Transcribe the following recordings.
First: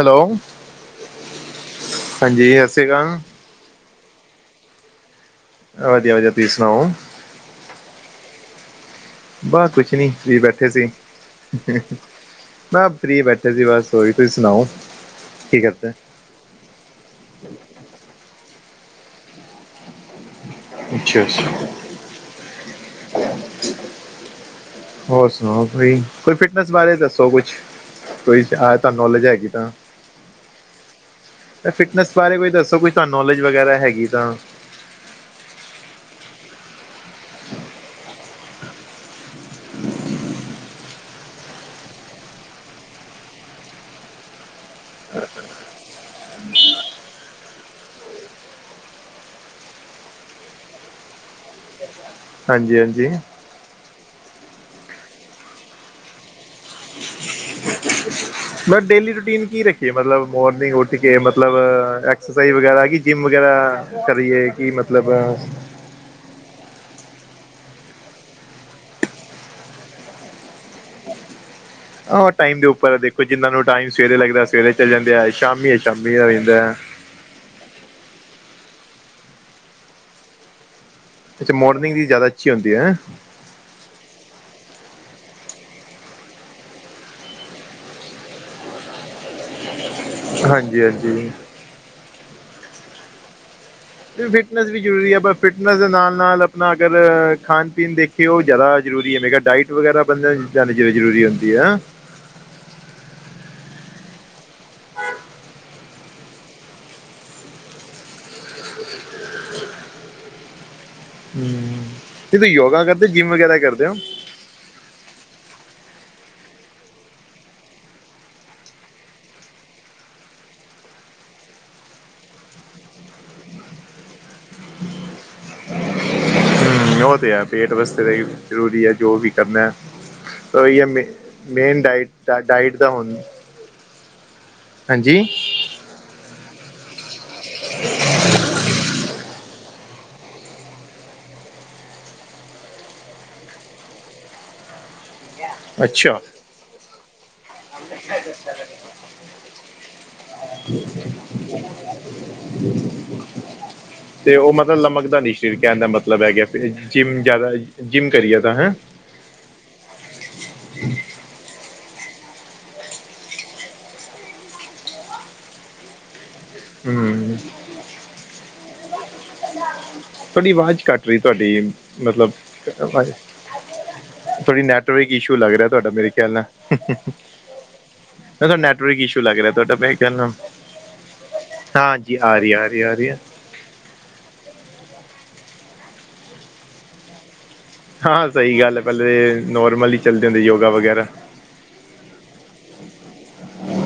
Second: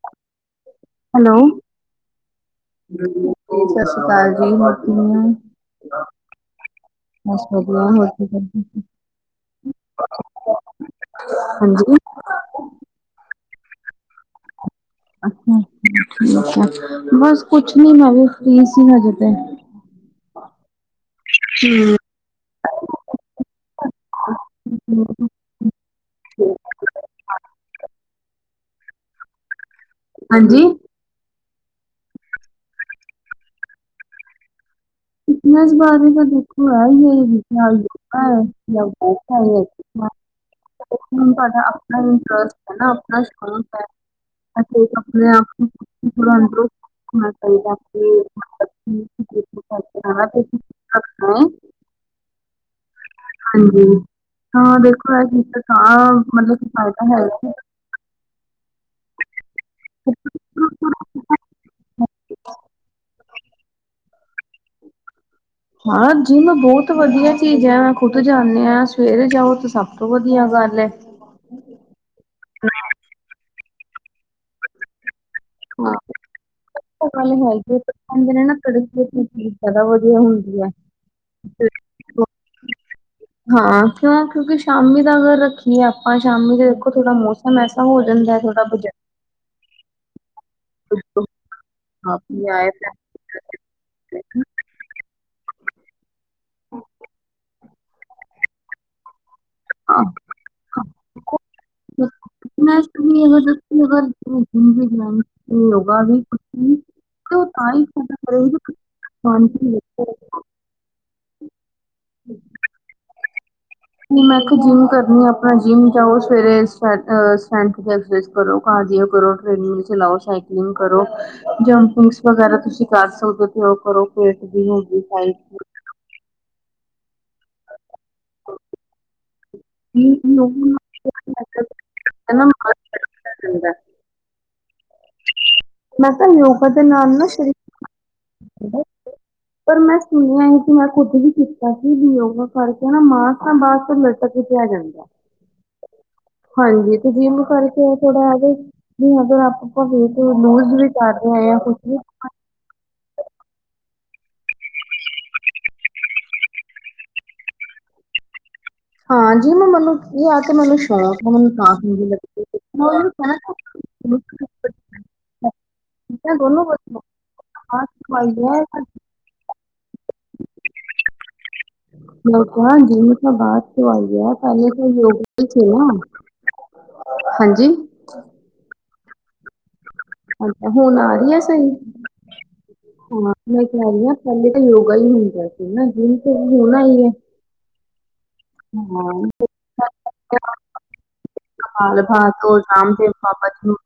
Hello hello ਹਾਂਜੀ ਸਤਿ ਸ਼੍ਰੀ ਅਕਾਲ ਸਤਿ ਸ਼੍ਰੀ ਅਕਾਲ ਜੀ ਕਿਵੇਂ ਹੋ ਵਧੀਆ ਵਧੀਆ ਤੁਸੀਂ ਸੁਣਾਓ ਬਸ ਵਧੀਆ ਹੋਰ ਕੀ ਕਰਦੇ ਸੀ? ਬਸ ਕੁਛ ਨੀ ਫਰੀ ਬੈਠੇ ਸੀ। ਹਾਂਜੀ ਮੈਂ ਫਰੀ ਬੈਠੇ ਸੀ ਬਸ ਹੋਈ ਤੁਸੀਂ ਸੁਣਾਓ ਕੀ ਕਰਦੇ ਅੱਛਾ-ਅੱਛਾ, ਬਸ ਕੁਛ ਨੀ ਮੈਂ ਵੀ ਫਰੀ ਹਜੇ ਤੇ। ਅੱਛਾ, ਅੱਛਾ। ਹੋਰ ਸੁਣਾਓ ਕੋਈ, ਕੋਈ ਫਿਟਨੈਸ ਬਾਰੇ ਦੱਸੋ ਕੁਛ ਕੋਈ ਆ ਤੁਹਾਨੂੰ ਨੌਲੇਜ ਹੈਗੀ ਤਾਂ। ਹਾਂਜੀ। ਤਾਂ ਫਿਟਨੈਸ ਬਾਰੇ ਕੋਈ ਦੱਸੋ ਕੋਈ ਤੁਹਾਨੂੰ ਨੌਲੇਜ ਵਗੈਰਾ ਹੈਗੀ ਤਾਂ। ਇਸ ਬਾਰੇ ਤਾਂ ਦੇੁਖੋ ਹੈੁ [unintelligible] ਤੁਹਾਡਾ ਆਪਣਾ ਇੰਟਰਸਟ ਹੈ ਨਾ ਆਪਣਾ ਸ਼ੌਕ ਹੈ। ਅੱਛਾ ਆਪਣੇ ਆਪ ਨੂੰ ਥੋੜਾ ਅੰਦਰੋਂ ਹ ਕਹੀ [unintelligible] ਹਾਂਜੀ, ਹਾਂਜੀ। ਹਾਂਜੀ, ਹਾਂ ਦੇਖੋ ਇਹ ਜ ਤਾ ਮਤਲਬ ਕੀ ਫਾਇਦਾ ਹੈਗਾ। [inaudible] ਮਤਲਬ ਡੇਲੀ ਰੂਟੀਨ ਕੀ ਰੱਖੀਏ ਮਤਲਬ ਮੋਰਨਿੰਗ ਉੱਠ ਕੇ ਮਤਲਬ ਐਕਸਰਸਾਈਜ਼ ਵਗੈਰਾ ਕਿ ਜਿੰਮ ਵਗੈਰਾ। ਕਿ ਕਰੀਏ ਕਿ ਮਤਲਬ ਹਾਂ ਜੀ ਮੈਂ ਬਹੁਤ ਵਧੀਆ ਚੀਜ਼ ਹੈ ਮ ਖੁਦ ਜਾਂਦੇ ਹ ਸਵੇਰੇ ਜਾਓ ਤਾਂ ਸਭ ਤੋਂ ਵਧੀਆ ਗੱਲ ਹੈ। ਆਹ ਟਾਈਮ ਦੇ ਉੱਪਰ ਦੇਖੋ ਜਿੰਹਨਾ ਨੂੰ ਟਾਈਮ ਸਵੇਰੇ ਲੱਗਦਾ ਸਵੇਰੇ ਚਲੇ ਜਾਂਦੇ ਆ ਸ਼ਾਮੀ ਸ਼ਾਮੀ ਦਾ ਰਹਿੰਦਾ ਹੈ। ਉਹ ਗੱਲ ਹੈਗੀ ਕਹਿੰਦੇ ਨੇ ਨਾ ਕੜੀ ਦੀ ਚੀਜ਼ ਜ਼ਿਆਦਾ ਵਧੀਆ ਹੁੰਦੀ ਹੈ। ਅੱਛਾ ਮੋਰਨਿੰਗ ਦੀ ਜ਼ਿਆਦਾ ਅੱਛੀ ਹੁੰਦੀ ਹੈ। ਹਾਂ ਕਿਉਂ ਕਿਉਂਕਿ ਸ਼ਾਮੀ ਤੱਕ ਰੱਖਣੀ ਆਪਾਂ ਸ਼ਾਮੀ ਚ ਦੇਖੋ ਥੋੜਾ ਮੌਸਮ ਮੈਸਾ ਹੋ ਜਾਂਦਾ ਥੋੜਾ ਬਜਟ ਹਾਂਜੀ ਹਾਂਜੀ ਜਾਏ ਤਾਂ ਫਿਟਨੈਸ ਵੀ ਜ਼ਰੂਰੀ ਹੈ ਪਰ ਫਿਟਨੈਸ ਦੇ ਨਾਲ -ਨਾਲ ਆਪਣਾ ਅਗਰ ਖਾਣ ਪੀਣ ਦੇਖ [inaudible] ਕਿ ਉਹ ਜ਼ਿਆਦਾ ਜ਼ਰੂਰੀ ਹੈ ਮੈਂ ਕਿਹਾ ਡਾਇਟ ਵਗੈਰਾ ਬੰਦਿਆਂ ਦੀ ਜਿਆਦਾ ਜ਼ਰੂਰੀ ਹੁੰਦੀ ਏ ਹੈਨਾ। ਮੈ [unintelligible] ਯੋਗਾ ਵੀ ਕੁਛ ਤੇ ਉਹ ਤਾਂ ਹੀ ਕਰੇ [unintelligible] ਹੂੰ। ਕਿ ਤੁਸੀ ਯੋਗਾ ਕਰਦੇ ਜਿੰਮ ਵਗੈਰਾ ਕਰਦੇ ਹੋ? ਮੈਂ ਕਿਹਾ ਜਿੰਮ ਕਰਨੀ ਆ, ਆਪਣਾ ਜਿੰਮ ਜਾਓ। ਸਵੇਰੇ, ਸ [unintelligible] ਕਰੋ ਕਾਰਡਿਔ ਕਰੋ, ਟ੍ਰੇਨਿੰਗ ਚਲਾਓ, ਸਾਈਕਲਿੰਗ ਕਰੋ, ਜੰਪਿੰਗਸ ਵਗੈਰਾ ਤੁਸੀਂ ਕਰ ਸਕਦੇ ਹੋ। ਉਹ ਕਰੋ ਪੇਟ ਦੀ ਐਕਸਰਸਾਈਜ਼ ਹਮ ਉਹ ਤਾਂ ਹੈ ਪੇਟ ਵਾਸਤੇ ਤਾਂ ਜ਼ਰੂਰੀ ਹੈ ਜੋ ਵੀ ਕਰਨਾ ਦੀ ਯੋਗਾ ਉਹੀ ਆ ਮੇ ਨਾਲ ਮੇਨ ਡਾਇਤ ਚਾਰਟ, ਆਹੀ ਤਾਂ ਹੁਣ ਚੰਗਾ ਹਾਂਜੀ। ਮੈਂ ਤਾਂ ਯੋਗਾ ਦੇ ਨਾਲ ਨਾ ਸ਼ਰੀਰ ਪਰ ਮੈਂ ਸੁਣਿਆ ਸੀ ਕਿ ਮੈਂ ਖੁਦ ਵੀ ਕੀਤਾ ਸੀ ਵੀ ਯੋਗਾ ਕਰਕੇ ਨਾ ਮਾਸ ਤਾਂ ਬਾਹਦ ਫ ਲਟਕ ਜਿਆ ਜਾਂਦਾ। ਠੀਕ ਹੈ। ਹਾਂਜੀ ਤੇ ਜਿੰਮ ਕਰਕੇ ਆ ਥੋੜਾ ਇਹਦੇ ਵੀ ਅਗਰ ਆਪਾਂ ਭਵੇ ਤੋਂ ਲੂਜ ਵੀ ਕਰ ਰਹੇ ਹਾਂ ਜਾਂ ਕੁਛ ਵੀ ਕਰ ਤੇ ਉਹ ਮਤਲਬ ਲਮਕਦਾ ਨਹੀਂ ਸਰੀਰ ਕਹਿਣ ਦਾ ਮਤਲਬ ਹੈ ਗਿਆ ਜਿੰਮ ਜ਼ਿਆਦਾ ਜਿੰਮ ਕਰੀਏ ਤਾਂ ਹੈਂ। ਹਾਂ ਜੀ ਮੈਂ ਮਨੁ ਇਹ ਆ ਤੇ ਮਨੁਸ਼ਵ ਸਸ ਕ ਬੋਲ ਹਮ ਹਾਂ ਸਖਈ [inaudible] ਤੁਹਾਡੀ ਆਵਾਜ਼ ਕੱਟ ਰਹੀ ਤੁਹਾਡੀ। ਮਤਲਬ ਮੈਂ ਕਿਹਾ ਹੋਰ ਜਿਮ ਭਾਜੀ ਤਾਂ ਬਾਅਦ ਕਰਵਾਈ ਹੈ ਥੋੜੀ ਪਹਿਲੇ ਤਾਂ ਨੈਟਵਰਕ ਯੋਗਾ ਇਸ਼ੂ ਹੀ ਲੱਗ ਸੀ ਰਿਹਾ ਨਾ ਤੁਹਾਡਾ ਮੇਰੇ ਖਿਆਲ ਨਾਲ ਹਾਂਜੀ ਮ ਨੈਟਵਰਕ ਇਸ਼ੂ ਲੱਗ ਰਿਹਾ ਤੁਹਾਡਾ ਮ ਖਿਆਲ ਨਾਲ ਅੱਛਾ ਹੁਣ ਆ ਰਹੀ ਹੈ ਸਹੀ ਹਾਂਜੀ ਆ ਰਹੀ -ਆ ਰਹੀ -ਆ ਰਹੀ। ਹਾਂ ਮੈਂ ਕਹਿ ਰਹੀ ਹਾਂ ਪਹਿਲੇ ਤਾਂ ਯੋਗਾ ਹੀ ਹੁੰਦਾ ਸੀ ਨਾ ਜਿੰਮ ਤੇ ਵੀ ਹੋਣਾ ਆਈ ਏ। ਹਾਂ ਸਹੀ ਗੱਲ ਹੈ ਪਹਿਲੇ ਨੋਰਮਲ ਹੀ ਚੱਲਦੇ ਹੁੰਦੇ ਯੋਗਾ ਵਗੈਰਾ ਕਮਾਲ ਭਾ ਤੋਂ ਰਾਮਦੇਵ ਬਾਬਾ ਜੀ ਨੂੰ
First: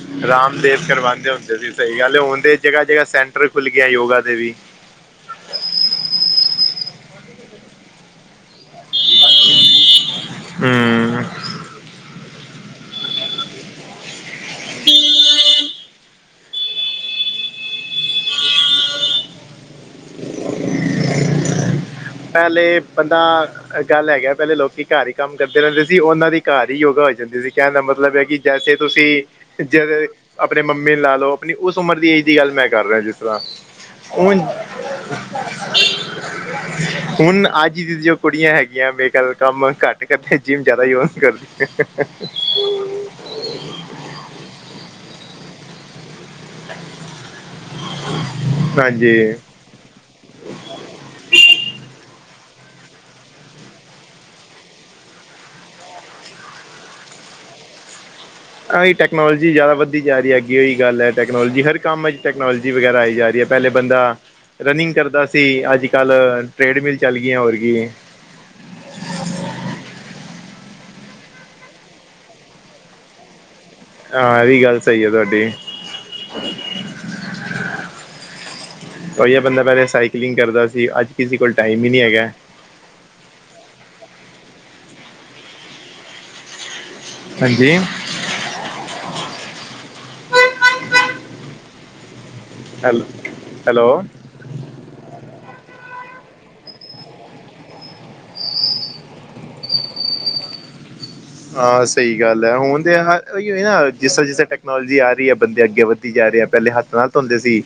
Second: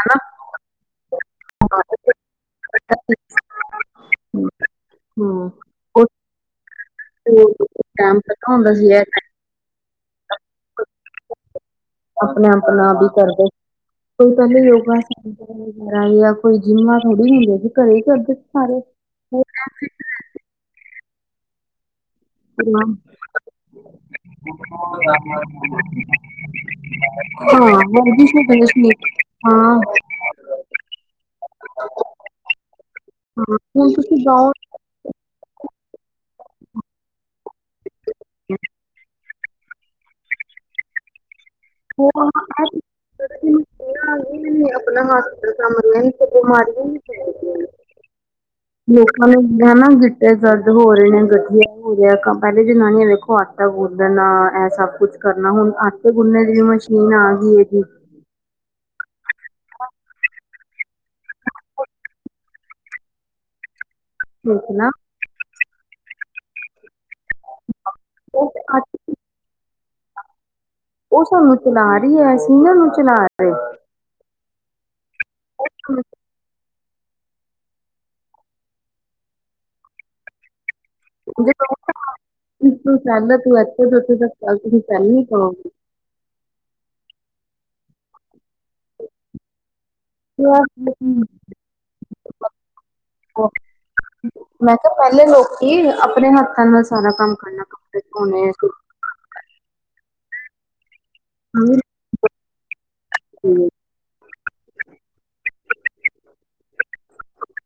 ਹਨਾ ਰਾਮਦੇਵ ਕਰਵਾਂਦੇ ਹੁੰਦੇ ਸੀ ਸਹੀ ਗੱਲ ਹੁਣਦੇ ਜਗ੍ਹਾ -ਜਗ੍ਹਾ ਹਾਂ ਸੈਂਟਰ ਖੁੱਲ ਗਿਆ ਯੋਗਾ ਦੇ ਵੀ ਹੂੰ ਟੈਮ ਪਤਾ ਹੁੰਦਾ ਸੀ ਏ ਟਾਈਮ ਹੂੰ ਆਪਣੇ ਆਪਣਾ ਵੀ ਕਰਦੇ ਕੋਈ ਪਹਿਲੇ ਯੋਗਾ ਵਗੈਰਾ ਕੋਈ ਜਿੰਮਾਂ ਥੋੜੀ ਹੁੰਦੀਆਂ ਸੀ ਘਰੇ ਹੀ ਕਰਦੇ ਸਾਰੇ ਪਹਿਲੇ ਬੰਦਾ ਗੱਲ ਹੈਗੀ ਪਹਿਲੇ ਲੋਕੀ ਘਰ ਹੀ ਕੰਮ ਕਰਦੇ ਰਹਿੰਦੇ ਸੀ ਉਹਨਾਂ ਦੀ ਘਰ ਹੀ ਯੋਗਾ ਹੋ ਜਾਂਦੀ। ਜ ਹਾਂ ਕਹਿਣ ਦਾ ਮਤਲਬ ਹੈ ਵਰਜਿਸ਼ ਕਿ ਹੁੰਦੀ ਜੈਸੇ ਸੀ ਤੁਸੀਂ ਹਾਂ ਹਾਂ ਜਿਵੇ ਆਪਣੇ ਮੰਮੀ ਨੂ ਲਾ ਲਓ। ਆਪਣੀ ਉਸ ਉਮਰ ਦੀ ਏਜ ਦੀ ਗੱਲ ਮੈਂ ਕਰ ਰਿਹਾ ਜਿਸ ਤਰ੍ਹਾਂ ਹੁਣ ਤੁਸੀਂ ਉਂਜ ਗਾਉਂ ਹੁਣ ਅੱਜ ਦੀ ਜੋ ਕੁੜੀਆਂ ਹੈਗੀਆਂ ਬੇਕੱਲ ਕੰਮ ਘੱਟ ਕਿ ਇਥੇ ਜਿੰਮ ਜ਼ਿਆਦਾ ਯੂਜ ਕਰਦੀ ਹੈ। [inaudible] ਹਾਂ ਆਪਣਾ ਹਾਲਚਾਲ ਤੇ ਮਨਣਾ ਨੀ। ਬਿਮਾਰੀ ਵੀ ਨੀ ਸੀ। ਹਾਂਜੀ ਲੋਕਾਂ ਨੇ ਕਹਿਣਾ ਗਿੱਟੇ ਦਰਦ ਹੋ ਰਹੇ ਨੇ ਗਠੀਆ ਹੋ ਰਿਹਾ ਪਹਿਲੇ ਜਨਾਨੀਆਂ ਦੇਖੋ ਅੱ ਆਟਾ ਗੁੰਨਦਣਾ ਇਹ ਸਭ ਕੁਛ ਕਰਨਾ ਹੁਣ ਆਟੇ ਗੁੰਨੇ ਦੀ ਵੀ ਮਸ਼ੀਨ ਆ ਗਈ ਹੈਗੀ। ਆਹੀ ਟੈਕਨੋਲੋਜੀ ਜ਼ਿਆਦਾ ਵੱਧਦੀ ਜਾ ਰਹੀ ਹੈਗੀ ਆ ਉਹੀ ਗੱਲ ਹੈ ਟੈਕਨੋਲੋਜੀ ਹਰ ਕੰਮ 'ਚ ਟੈਕਨੋਲੋਜੀ ਵਗੈਰਾ ਆਈ ਜਾ ਰਹੀ ਹੈ। ਪਹਿਲੇ ਬੰਦਾ ਠੀਕ ਨਾ ਰਨਿੰਗ ਕਰਦਾ ਸੀ ਅੱਜ ਕੱਲ੍ਹ ਟ੍ਰੇਡਮਿਲ ਚੱਲ ਗਈਆਂ ਹੋਰ ਕੀ ਏ। [unintelligible] ਉਹ ਸਾਨੂੰ ਚਲਾ ਰਹੀ ਹੈ ਅਸੀਂ ਇਹ ਨੂੰ ਚਲਾ ਰਹੇ। ਹਾਂ ਇਹ ਵੀ ਗੱਲ ਸਹੀ ਆ ਤੁਹਾਡੀ ਉਹੀ ਬੰਦਾ ਪਹਿਲੇ ਸਾਈਕਲਿੰਗ ਕਰਦਾ ਸੀ ਅੱਜ ਕਿਸ ਜੇ ਕੋਲ ਕਹੋ ਟਾਈਮ ਹੀ ਨਹੀਂ ਹੈਗਾ। ਤੂੰ ਸਹਿ ਤੂੰ ਇੱਥੇ ਤੋਂ ਉੱਥੇ ਤੱਕ ਵਲ ਤੁਸੀਂ ਚੱਲ ਨਹੀ ਪਾਉਗੇ। ਹਾਂਜੀ [unintelligible] ਹੈਲੋ- ਹੈਲੋ ਮੈਂ ਕਿਹਾ ਪਹਿਲੇ ਲੋਕੀ ਆਪਣੇ ਹੱਥਾਂ ਨਾਲ ਸਾਰਾ ਕੰਮ ਕਰਨਾ ਕੱਪੜੇ ਧੋਣੇ ਸੁੱਕਣੇ। ਹਾਂ ਸਹੀ ਗੱਲ ਹੈ ਹੁਣ ਤੇ ਨਾ ਉਹੀਉ ਨਾ ਜਿਸ ਤਰਾ ਟੈਕਨੋਲੋਜੀ ਆ ਰਹੀ ਹੈ ਬੰਦੇ ਅੱਗੇ ਵਧ ਕੀ ਕਹਿ ਰਹੇ ਹੈ ਪਹਿਲੇ ਹੱਥ ਨਾ ਧੋਂਦੇ ਸੀ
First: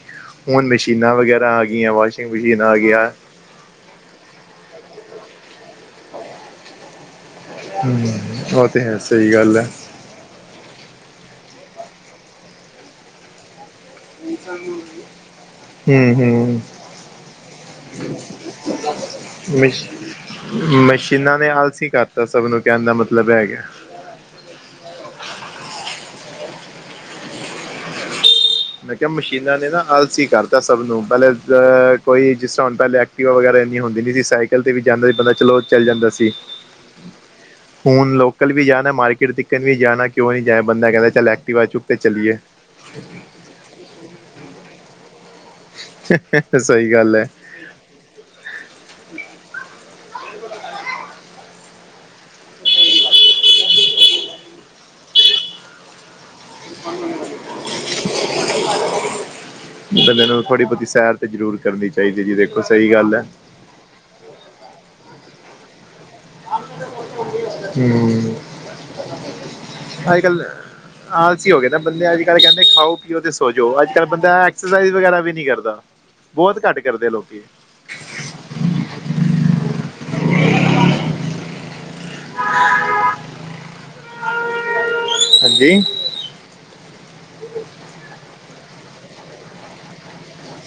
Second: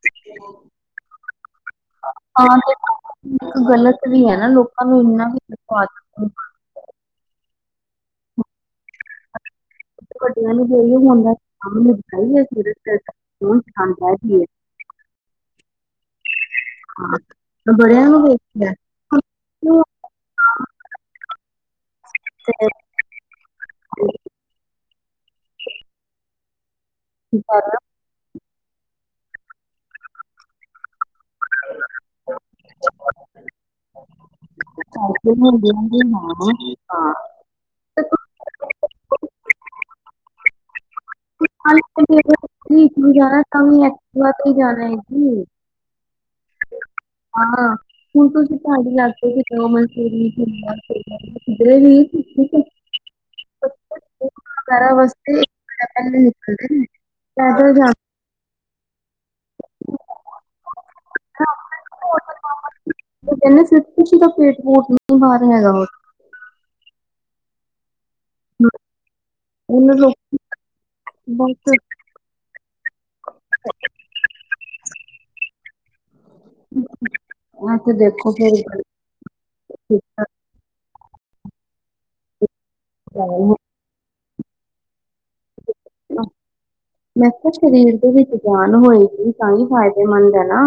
ਹੁਣ ਮਸ਼ੀਨਾਂ ਵਗੈਰਾ ਆ ਗਈਆਂ ਵਾਸ਼ਿੰਗ ਹਾਂ ਮਸ਼ੀਨ ਤੇ ਆ ਗਿਆ। ਇੱਕ ਗਲਤ ਵੀ ਹੈ ਨਾ ਲੋਕਾਂ ਨੂੰ ਇੰਨਾ ਹੀ ਉਹ ਤੇ ਹੈ ਸਹੀ ਗੱਲ ਹੈ। ਵੱਡਿਆਂ ਨੂੰ ਡੇਲੀ ਹੁੰਦੈ ਕੰਮ ਨਿਪਟਾਈਏ ਸਵੇਰੇ-ਸਵੇਰੇ ਫੋਨ ਚਲਾਣ ਬੈਹ ਜਾਈ ਏ। ਹੂੰ-ਹੂੰ ਹਾਂ ਬੜਿਆ ਨੂੰ ਵੇਖਿਆ। ਕਿਉਂ ਮਸ਼ ਮਸ਼ੀਨਾਂ ਨੇ ਆਲਸੀ ਕਰਤਾ ਸਭ ਨੂੰ ਤੇ ਕਹਿਣ ਦਾ ਮਤਲਬ ਏ ਹੇਗਾ। [unintelligible] ਮੈਂ ਕਿਹਾ ਮਸ਼ੀਨਾਂ ਨੇ ਨਾ ਆਲਸੀ ਕਰਤਾ ਸਭ ਨੂੰ ਪਹਿਲੇ ਹ ਕੋਈ ਜਿਸ ਤਰ੍ਹਾਂ ਹੁਣ ਪਹਿਲੇ ਐਕਟਿਵਾ ਵਗੈਰਾ ਇੰਨੀ ਹੁੰਦੀ ਨਹੀਂ ਸੀ ਸਾਈਕਲ ਤੇ ਵੀ ਜਾਂਦਾ ਸੀ ਬੰਦਾ ਸਾਈਕਲ ਚਲੋ ਹੁੰਦੇ ਚੱਲ ਹੁੰਦੇ ਜਾਂਦਾ ਸੀ। ਹਾਂ ਹਾਂ ਤੇ ਹੁਣ ਤੂੰ ਲੋਕਲ ਵੀ ਜਾਣਾ ਮਾਰਕੀਟ ਤਿਕਨ ਵੀ ਜਾਣਾ ਕਿਉਂ ਨਹੀਂ ਜਾ ਬੰਦਾ ਕਹਿੰਦਾ ਚੱਲ ਐਕਟਿਵਾ ਆ ਚੁੱਕ ਤੇ ਚੱਲੀਏ। ਇਤਨੀ ਦੁਰ ਜਾਣਾ ਤਾਂ ਵੀ ਐਕਟਿਵਾ ਤੇ ਜਾਣਾ ਹੈ ਜੀ। [inaudible] ਸਹੀ ਗੱਲ ਹੈ। ਹਾਂ ਹੁਣ ਤੁਸੀ ਪਾੜੀ ਲਾਕੇ 'ਚ ਜਾਣਾ ਕੇਰੀ ਘੁਮਣ ਫੇਰੀ [inaudible] ਕਿਧਰੇ ਵੀ ਹੈ [inaudible] [unintelligible] [inaudible] ਪੈਦਲ ਜਾਂਦੇ ਬੰਦੇ ਨੂੰ ਥੋੜ੍ਹੀ ਬਹੁਤੀ ਸੈਰ ਤੇ ਜ਼ਰੂਰ ਕਰਨੀ ਚਾਹੀਦੀ ਹੈ ਜੀ ਦੇਖੋ ਸਹੀ ਵਾਪਸ ਗੱਲ ਏ। [inaudible] ਤਿੰਨ ਸੀ ਤੁਸੀਂ ਤਾਂ ਪੇਟ ਪੋਟ ਨ ਬਾਹਰ ਹਾ ਹੈਗਾ ਉਹ ਹਮ ਉਹਨੂੰ ਲੋਕ ਅਜ ਕੱਲ ਆਲਸੀ ਹੋ ਗਏ ਬਸ ਤਾਂ ਬੰਦੇ। ਆਜ ਕਹਿੰਦੇ ਖਾਓ ਪੀਓ ਤੇ ਸੋਜੋ ਅੱਜ ਕੱਲ ਬੰਦਾ ਐਕਸਰਸਾਈਜ਼ ਵਗੈਰਾ ਵੀ ਨਹੀਂ ਕਰਦਾ। ਬਹੁਤ ਘੱਟ ਕਰਦੇ ਆ ਲੋਕੀ। ਹਾਂ ਤੇ ਦੇਖ ਫੇਰ। ਠੀਕ ਆ। [inaudible] ਹੂੰ ਹਾਂਜੀ ਮੈਂ ਕਿਹਾ ਸਰੀਰ ਦੇ ਵਿੱਚ ਜਾਨ ਹੋਏਗੀ ਤਾਂ ਹੀ ਫ਼ਾਇਦੇਮੰਦ ਹੈ ਨਾ।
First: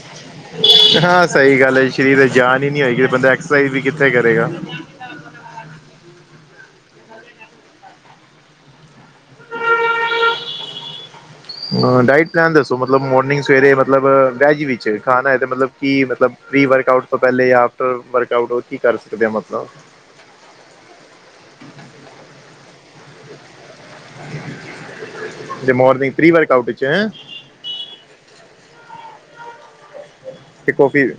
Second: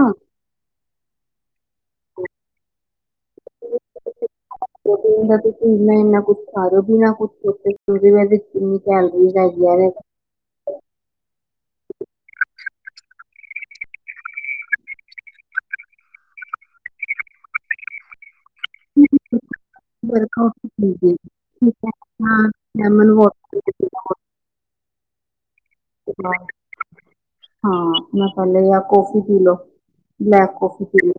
ਹਾਂ ਸਹੀ ਗੱਲ ਏ ਸਰੀਰ ਜਾਨ ਹੀ ਨੀ ਹੋਏਗੀ ਬੰਦਾ ਐਕਸਰਸਾਈਜ਼ ਵੀ ਕਿੱਥੇ ਕਰੇਗਾ? ਫੋਟ ਦਾ ਤੁਸੀਨਾ ਇੰਨਾ ਕੁਛ ਖਓ ਬਿਨਾਂ ਕੁਛ ਛੋਟੇ ਦੇੰਨੀ ਕੈਲਰੀ ਹੈਗੀਆਂ ਨੇ। ਡਾਇਟ ਪਲੈਨ ਦੱਸੋ, ਮਤਲਬ ਮੋਰਨਿੰਗ ਸਵੇਰੇ ਮਤਲਬ ਵੈਜ ਵਿੱਚ ਖਾਣਾ ਹੈ ਤੇ ਮਤਲਬ ਕੀ ਮਤਲਬ ਪ੍ਰੀ ਵਰਕ ਆਊਟ ਤੋਂ ਪਹਿਲੇ ਆਫਟਰ ਵਰਕ ਆੳਟ ਉਹ ਕੀ ਕਰ ਸਕਦੇ ਆ ਮਤਲਬ ਵਰਕ ਠੀਕ ਹੈ ਹਾਂ ਲੈਮਨ ਵ ਹ [unintelligible] ਹ ਹਾਂ ਮਸਾਲੇ ਜਾਂ ਕੋਫੀ ਪੀ ਲਓ। ਬਲੈਕ ਤੇ ਕੋਫੀ ਕੌਫੀ ਰ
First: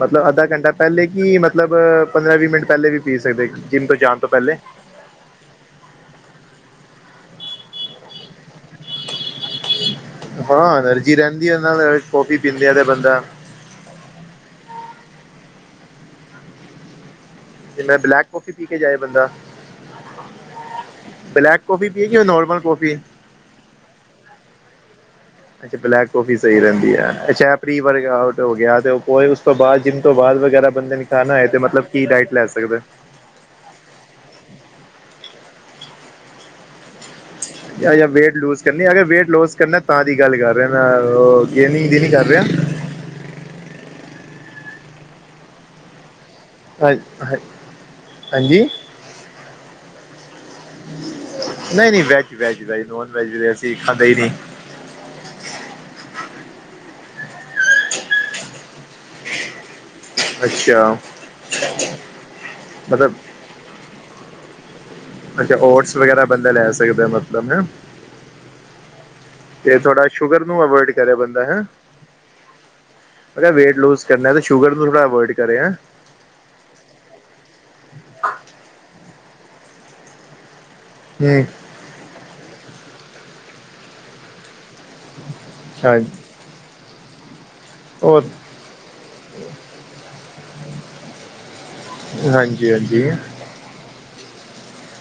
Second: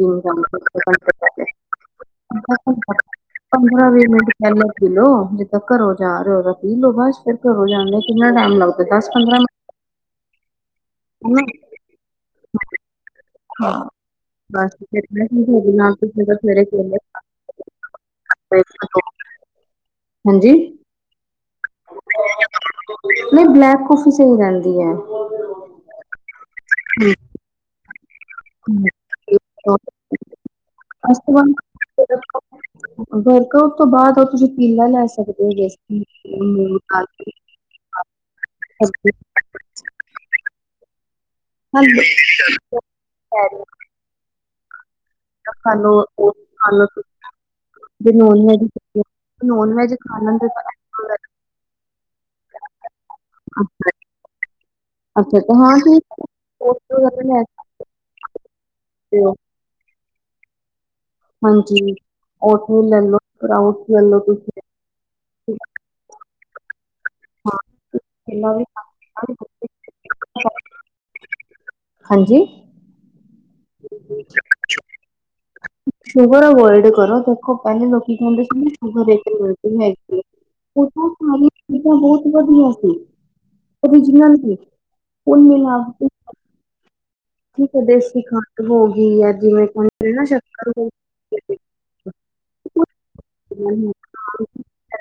ਮਤਲਬ ਅੱਧਾ ਘੰਟਾ ਪਹਿਲੇ ਕਿ ਮਤਲਬ ਪੰਦਰਾਂ ਵੀਹ ਮਿੰਟ ਪਹਿਲੇ ਵੀ ਪੀ ਸਕਦੇ ਜਿੰਮ ਪੰਦਰਾਂ ਤੋਂ ਵੀਹ ਜਾਣ ਤੋਂ ਮਿੰਟ ਪਹਿਲੇ ਪਹਿਲਾਂ। ਲੋੋ ਜਿੱਦਾਂ ਘਰੋਂ ਜਾ ਰਹੇ ਹੋ ਤਾਂ ਪੀਹ ਲੋਉ ਫਰ ਘਰੋਂ ਜਾਦੇ ਕਿੰਨਾ ਟਾਈਮ ਲੱਗਦਾ ਦਸ ਪੰਦਰਾਂ ਮਿੰਟ। ਹਾਂ ਐਨਰਜੀ ਰਹਿੰਦੀ ਉਹ ਨਾਲ ਕੌਫੀ ਪੀਂਦ ਆ ਤੇ ਬੰਦਾ ਹਾਂ ਬਸ ਫਿਰ ਤੁ ਨਾਲ ਤੁਸੀਂ ਤਾਂ ਸਵੇਰੇ ਜਿਵੇਂ ਬਲੈਕ ਕੋਫੀ ਪੀ ਕੇ ਜਾਏ ਬੰਦਾ, ਹਾਂਜੀ ਬਲੈਕ ਕੌਫੀ ਪੀਏਗੀ ਉਹ ਨਾਰਮਲ ਕੌਫੀ ਏ। ਨਹੀਂ ਬਲੈਕ ਕਾਫੀ ਸਹੀ ਰਹਿੰਦੀ ਏ। ਅੱਛਾ ਬਲੈਕ ਕਫੀ ਸਹੀ ਰਹਿੰਦੀ ਐ। ਹੋ ਗਿਆ ਉਸ ਤੋਂ ਬਾਅਦ ਜਿੰਮ ਤੋਂ ਬਾਅਦ ਵਗੈਰਾ ਬੰਦੇ ਨੇ ਖਾਣਾ ਹੈ ਤੇ ਮਤਲਬ ਕੀ ਡਾਇਟ ਲੈ ਸਕਦਾ? ਵਰਕ -ਆਊਟ ਤੋਂ ਬਾਅਦ ਉਹ ਤੁਸੀਂ ਪੀਲਾ ਲੈ ਸਕਦੇ ਹੋ। ਹਾਂ ਅ ਯ ਵੇਟ ਲੂਜ ਕਰਨੀ ਅਗਰ ਵੇਟ ਲੂਸ ਕਰਨਾ ਤਾਂ ਦੀ ਗੱਲ ਕਰ ਰਹੇ ਮੈਂ ਉਹ ਇਹ ਨੀ ਇਹਦੀ ਨ ਕਰ ਰਿਹਾ। ਹ [inaudible] ਖ ਲੋ ਉਹ ਹਾਂ ਜ ਨੋਨ ਹਾਂਜੀ ਵੈਜ ਨੋਨ ਵੈਜ ਖਾਣ ਨਹੀਂ ਨਹੀਂ ਵੈਜ ਵੈਜ ਦਾ ਨੋਨ ਵੈਜ ਅਸੀਂ ਖਾਂਦੇ ਹੀ ਨਹੀਂ। ਅੱਛਾ ਹਾਂ ਠੀਕ। ਅੱਛਾ ਹਾਂਜੀ ਓਟਸ ਲੈ ਮਤਲਬ ਲਓ ਸਪਰਊਟਸ ਲੈ ਲਓ ਤੁਸੀਂ ਅੱਛਾ ਓਟਸ ਵਗੈਰਾ ਬੰਦਾ ਲੈ ਸਕਦਾ। ਮਤਲਬ ਹਾਂ ਹੈ ਚਿਲਾ ਵੀ ਖਾ ਸਕਦੇ ਤੇ ਥੋੜ੍ਹਾ ਸ਼ੂਗਰ ਹਾਂ। ਨੂੰ ਅਵੋਇਡ ਕਰੇ ਬੰਦਾ ਹੈਂ। ਹਾਂਜੀ ਅਗਰ ਵੇਟ ਲੂਜ ਕਰਨਾ ਤਾਂ ਸ਼ੂਗਰ ਨੂੰ ਥੋੜਾ ਅਵੋਇਡ ਕਰੇਂ। ਸ਼ੂਗਰ ਅਵੋਇਡ ਕਰੋ ਦੇਖੋ ਪਹਿਲੇ ਲੋਕੀ ਖਾਂਦੇ ਸੀ ਸ਼ਗਰ ਉਹ ਤਾਂ ਹਮ ਸਾਰੀਆਂ ਚੀਜ਼ਾਂ ਬਹੁਤ ਵਧੀਆ ਸੀ ਓਰੀਜਨਲ ਸੀ। ਹੁਣ ਮਿਲਾਵਟ ਹਾਂਜੀ ਜਿਵੇਂ ਉਹ ਕਿ ਖੰਡ ਹੋ ਗਈ ਦੇਸੀ ਸ਼ੱਕਰ ਹੋ ਗਈ ਹਾਂਜੀ ਹਾਂਜੀ ਹਮ ਹਮ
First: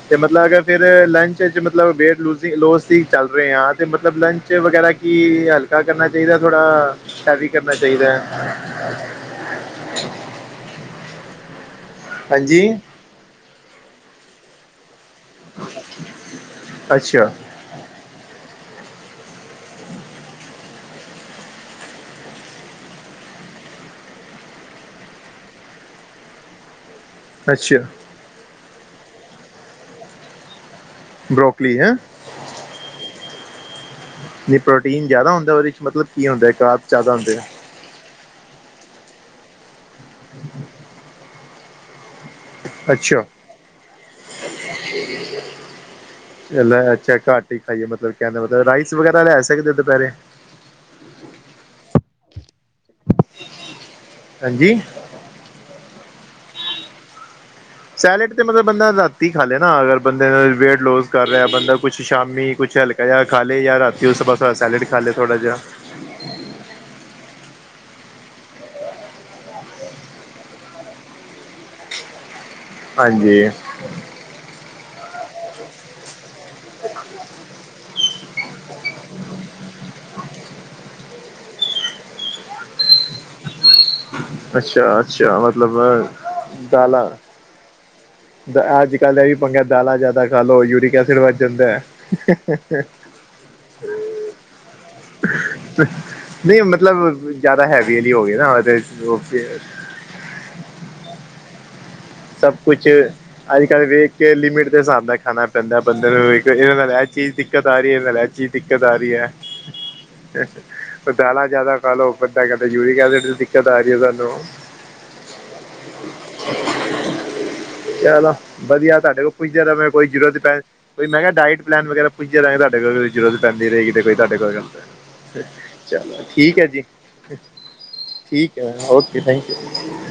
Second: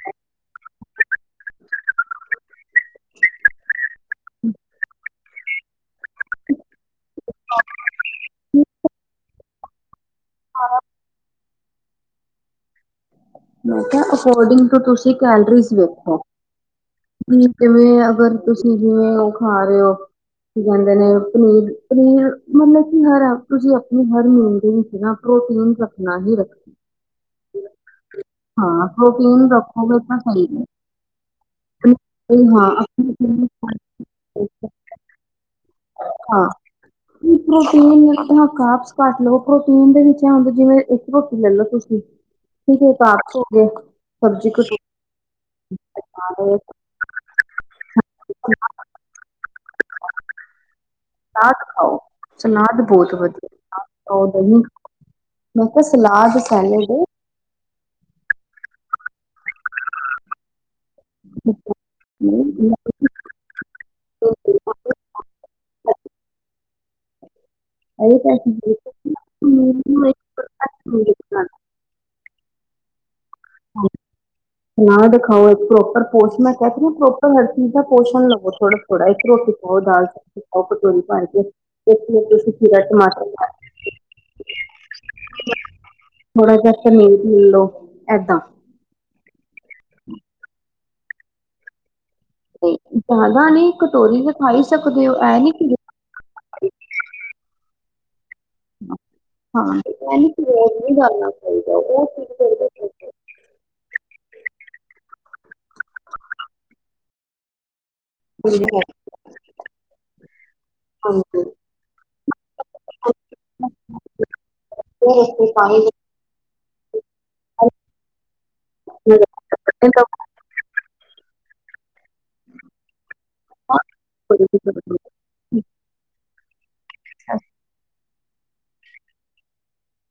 ਅਤੇ ਮਤਲਬ ਅਗਰ ਫਿਰ ਲੰਚ 'ਚ ਮਤਲਬ ਵੇਟ ਲੂ ਲੋਸ ਦੀ ਚੱਲ ਰਹੇ ਹਾਂ ਅਤੇ ਮਤਲਬ ਲੰਚ ਵਗੈਰਾ। ਕੀ ਗੱਲ ਪੱਕਾ ਕਰਨਾ ਚਾਹੀਦਾ ਥੋੜਾ ਹੈਵੀ ਕਰਨਾ ਚਾਹੀਦਾ ਹੈ। ਹਾਂ ਹਾਂਜੀ ਨਹੀਂ ਤਾਂ ਅਕੋਰਡਿੰਗ ਟੂ ਤੁਸੀਂ ਕੈਲਰੀਜ਼ ਵੇਖੋ। ਅੱਛਾ ਜਿਵੇਂ ਅਗਰ ਤੁਸੀਂ ਜਿਵੇਂ ਉਹ ਖਾ ਰਹੇ ਹੋ। ਕੀ ਕਹਿੰਦੇ ਨੇ ਪਨੀਰ ਪਨੀਰ ਮਤਲਬ ਕਿ ਹਰ ਆਪ ਤੁਸੀਂ ਆਪਣੀ ਹਰ ਮੀਲ ਦੇ ਸੀ ਨਾ। ਪ੍ਰੋਟੀਨ ਰੱਖਣਾ ਹੀ ਰੱਖਣਾ। ਅੱਛਾ ਹਾਂ ਹੋੋ ਪ੍ਰੋਟੀਨ ਰੱਖੋਗੇ ਤਾਂ ਸਹੀ। ਬਰੋਕਲੀ ਹੈ ਪਨੀਰ- ਹਾਂ ਆਪਣੀ ਨਹੀਂ ਪ੍ਰੋਟੀਨ ਜ਼ਿਆਦਾ ਹੁੰਦਾ ਉਹਦੇ ਵਿੱਚ। ਮਤਲਬ ਕੀ ਹੁੰਦਾ ਹੈ ਕਤ ਜ਼ਿਆਦਾ ਹੁੰਦੇ ਆ। ਕਾਪਸ ਕੱਟ ਲਵ ਪ੍ਰੋਟੀਨ ਦੇ ਵਿੱਚ ਜਿਵੇਂ ਇੱਕ ਰੋਟੀ ਲੈ ਲੋ ਤੁਸੀਂ। ਠੀਕ ਅੱਛਾ ਆਪਸ ਹੋ ਗਏ ਸਬਜ਼ੀ ਕ ਚੱਲੇ ਅੱਛਾ ਘੱਟ ਹੀ ਖਾਈਏ ਮਤਲਬ ਕਹਿਣ ਦਾ ਮਤਲਬ ਸਲਾਦ ਰਾਈਸ। ਫਰੂਟ ਵਗੈਰਾ ਲੈ ਸਕਦੇ ਦੁਪਹਿਰੇ? ਸਲਾਦ ਖਾਓ ਸਲਾਦ ਬਹੁਤ ਵਧੀਆ ਖਓ ਦਹੀਂ ਹਾਂਜੀ ਖਾਓ। ਮੈਂ ਕਿਹਾ ਸਲਾਦ ਸੈਲਡ ਏ। ਸੈਲੇਡ ਤੇ ਮਤਲਬ ਬੰਦਾ ਰਾਤੀ ਖਾ ਲੇ ਨਾ ਅਗਰ। ਬੰਦੇ ਨੂੰ ਵੇਟ ਲੋਸ ਕਰ ਰਿਹਾ ਨਾ ਬੰਦਾ ਕੁੱਛ ਸ਼ਾਮੀ ਕੁਛ ਹਲਕਾ ਜਿਹਾ ਖਾਲੇ ਜਾਂ ਰਾਤੀ ਉਸ ਬ। ਥੋੜਾ ਸੈਲੇਡ ਖਾ ਲਏ ਥੋੜਾ ਜਿਹਾ। ਅ ਕ [inaudible] ਹਮ ਹਾਂਜੀ ਸਲਾਦ ਖਾਓ ਇੱਕ ਪ੍ਰੋਪਰ ਪੋਸਟ ਮੈਂ ਕਹਿ ਰ ਹ ਪ੍ਰੋਪਰ ਹਰ ਚੀਜ਼ ਦਾ। ਪੋਸ਼ਣ ਲਵੋ ਥੋੜਾ ਥੋੜਾ ਇਕ ਰੋਟੀ ਪਾਓ ਦਾਲ ਚ। ਉਹ ਕਟੋਰੀ ਪਾ ਕੇ ਤੇ ਹੁਣ ਤੁਸੀਂ ਖੀਰਾ ਟਮਾਟਰ ਪਾ ਕੇ। ਅੱਛਾ ਅੱਛਾ ਮਤਲਬ ਚਾਹ ਨਾਲ। ਇੱਦਾਂ ਤਾਂ ਅੱਜ ਕੱਲ੍ਹ ਇਹ ਵੀ ਪੰਗਾ ਦਾਲਾਂ ਜ਼ਿਆਦਾ ਖਾ ਲਓ ਯੂਰਿਕ ਐਸਿਡ ਵੱਧ ਜਾਂਦਾ। ਜਿਆਦਾ ਨੀ ਕਟੋਰੀ ਤਾਂ ਖਾ ਈ ਸਕਦੇ ਹੋ ਇਹ ਨੀ। ਨਹੀਂ ਮਤਲਬ ਜ਼ਿਆਦਾ ਹੈਵੀ ਨਹੀ ਹੋ ਗਏ ਨਾ। ਹਾਂ ਨਹੀਂ ਕਰਨਾ ਚਾਹੀਦਾ ਉਹ। ਸਭ ਕੁਛ ਕਰਕੇ ਅੱਜ ਕੱਲ੍ਹ ਵੇਖ ਕੇ ਲਿਮਿਟ ਦੇ ਹਿਸਾਬ ਨਾਲ ਖਾਣਾ ਪੈਂਦਾ ਬੰਦੇ ਨੂੰ ਇਹਦੇ ਨਾਲ ਇਹ ਚੀਜ਼ ਦਿੱਕਤ ਆ ਰਹੀ ਹੈ। ਇਹਦੇ ਨਾਲ ਇਹ ਜੀ ਦਿੱਕਤ ਆ ਰਹੀ ਹੈ। ਹਾਂਜੀ ਦਾਲਾਂ ਜਿਆਦਾ ਖਾ ਲੋ ਬੰਦਾ ਕਹਿੰਦਾ ਯਰਿਕ ਐਸਿਡ ਦੀ ਦਿੱਕਤ ਆ ਰਹੀ ਹੈ ਸਾਨੂੰ। ਰੋਟੀ ਨਹੀਂ ਸੀ ਖਾਣੀ। ਚਲੋ ਵਧੀਆ ਦੇ ਤੁਹਾਡੇ ਕੋਲ ਪੁੱਛਿਆ ਤਾਂ ਮ ਕੋਈ ਜ਼ਰੂਰਤ ਪੈ। ਕੋਈ ਮੈਂ ਕਿਹਾ ਡਾਇਟ ਪਲੈਨ ਵਗੈਰਾ ਪੁੱਛਿਆ ਤੁਹਾਡੇ ਕੋਲੋਂ ਕੋਈ ਜ਼ਰੂਰਤ ਪੈਂਦੀ ਰਹੇਗੀ ਤੇ ਕੋਈਹਾਡੇ ਕੋਲ ਗਲ ਚਲੋ ਠੀਕ ਹੈ ਜੀ, ਠੀਕ ਹੈ, ਓਕੇ ਥੈਂਕ ਯੂ।